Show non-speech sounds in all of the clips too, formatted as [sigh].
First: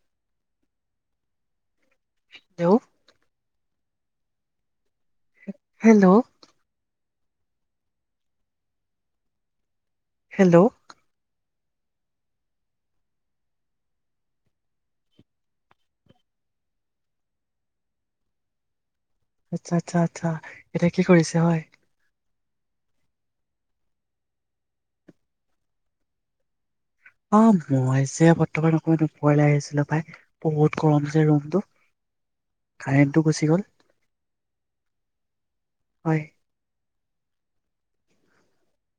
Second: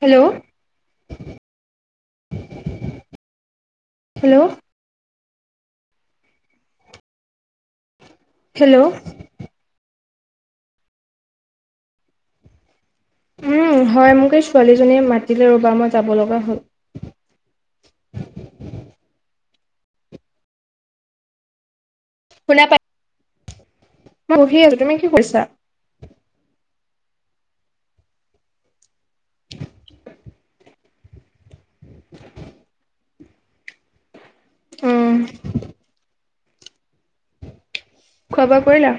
Hello. Hello. Hello. Hello. Hello. Hello. উম, হয় মোক এই ছোৱালীজনীয়ে মাতিলে ৰবা মই যাব লগা হল। আচ্ছা আচ্ছা আচ্ছা এতিয়া কি কৰিছে হয়। শুনা পাই মই বহি আছো তুমি কি কৰিছা? অহ মই যে বৰ্তমান অকমান ওপৰলৈ আহিছিলো পায়, বহুত গৰম যে ৰুমটো কাৰেণ্টটো গুচি গল। অহ। হয়। খোৱা বোৱা কৰিলা?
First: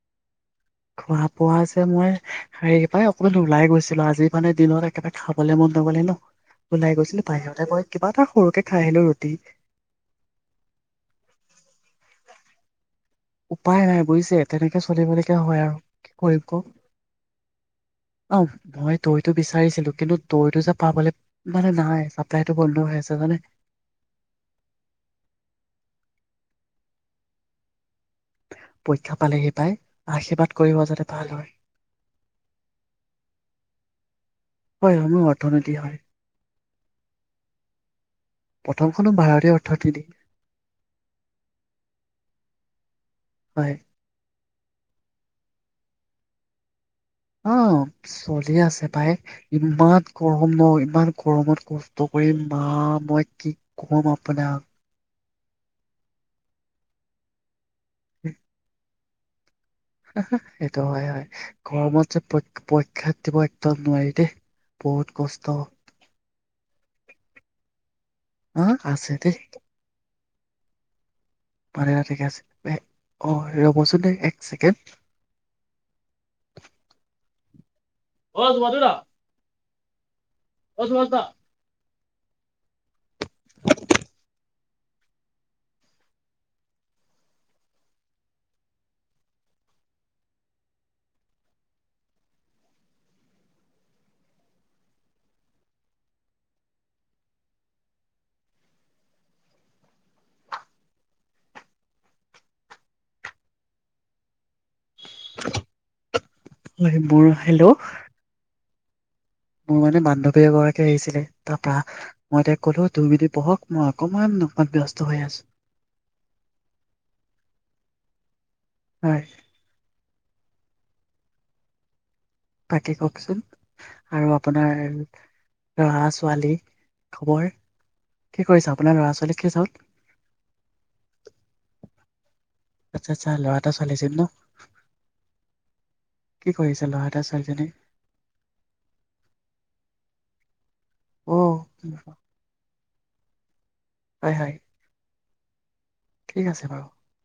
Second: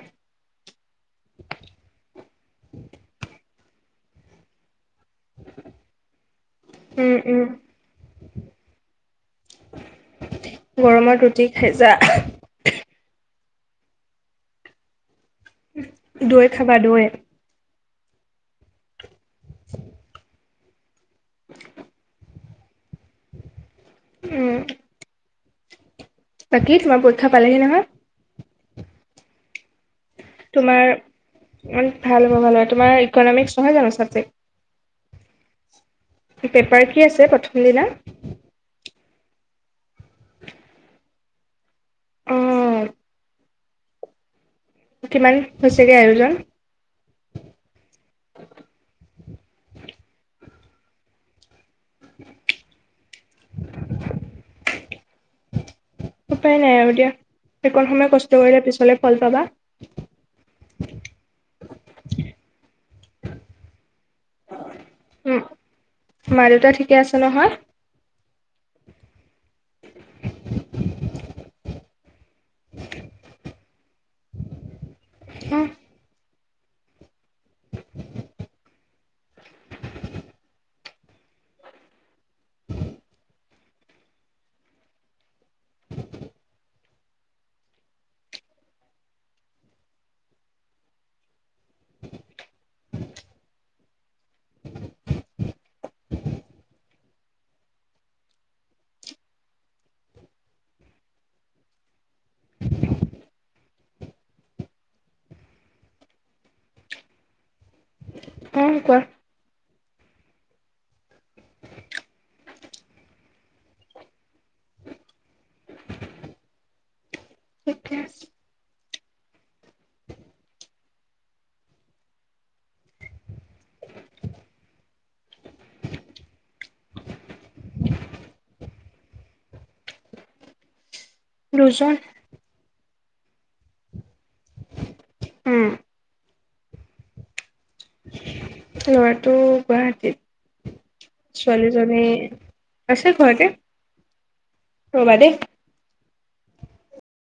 খোৱা বোৱা যে মই হেৰি পাই অকণমান ওলাই গৈছিলো। আজি মানে দিনত একেবাৰে খাবলৈ মন নগলে ন ওলাই উম গৈছিলো উম বাহিৰতে গৈ কিবা এটা সৰুকে খাই আহিলো ৰুটি। গৰমত ৰুটি খাইছা [inaudible] উপায় নাই বুজিছে তেনেকে চলিব লে দৈ খাবা দৈ? অ', ভয় দৈটো বিচাৰিছিলো কিন্তু দৈটো যে পাবলে বাল নাই চ তাইটো বন্ধ হৈ আছে জানে? উম। লাকি তোমাৰ পৰীক্ষা পালেহি নহয়। পৰীক্ষা পালেহি তাই। তোমাৰ ইমান ভাল হ'ব ভাল হব তোমাৰ ইকনমিক্স নহয় জানো চাবজেক্ট? হয় সময় অৰ্থনীতি হয়। পেপাৰ কি আছে প্ৰথম দিনা? প্ৰথমখনো ভাৰতীয় অৰ্থনীতি। অ। হয়। কিমান হৈছেগে আয়োজন? অ, ' চলি আছে পাই ইমান গৰম ন ইমান গৰমত কষ্ট কৰিম মা মই কি কম আপোনাক। উপায় নাই আৰু দিয়া। এইকণ সময়ে কষ্ট কৰিলে পিছলৈ ফল পাবা সেইটো হয় হয় গৰমত যে পৰীক্ষা দিব একদম নোৱাৰি দেই বহুত উম কষ্টহয়। মা দেউতা ঠিকে আছে নহয়? অহ, আছে দেই। পাৰে ঠিকে আছে অ', ৰ'বচোন দে এক ছেকেণ্ড। হা? অ', মাধুৰা। অ', সুভাষ দা। হয়, মোৰ হেল্ল'। অ', কোৱা। মোৰ মানে বান্ধৱী এগৰাকী আহিছিলে তাৰ পা মই তাইক কলো দুই মিনিট বহক মই অকমান অকমান ব্যস্ত হৈ আছো ঠিকে আছে হয় বাকী কওকচোন আৰু আপোনাৰ লৰা ছোৱালী খবৰ কি কৰিছা আপোনাৰ লৰা ছোৱালী কেজন লোজা আচ্ছা আচ্ছা ল'ৰা এটা ছোৱালী এজনী ন উম, কি কৰি আছে ল'ৰা এটা ছোৱালীজনী লৰাটো গুৱাহাটীত ছোৱালীজনী অ আছে ঘৰতে হয় হয় বা দে ঠিক আছে বাৰু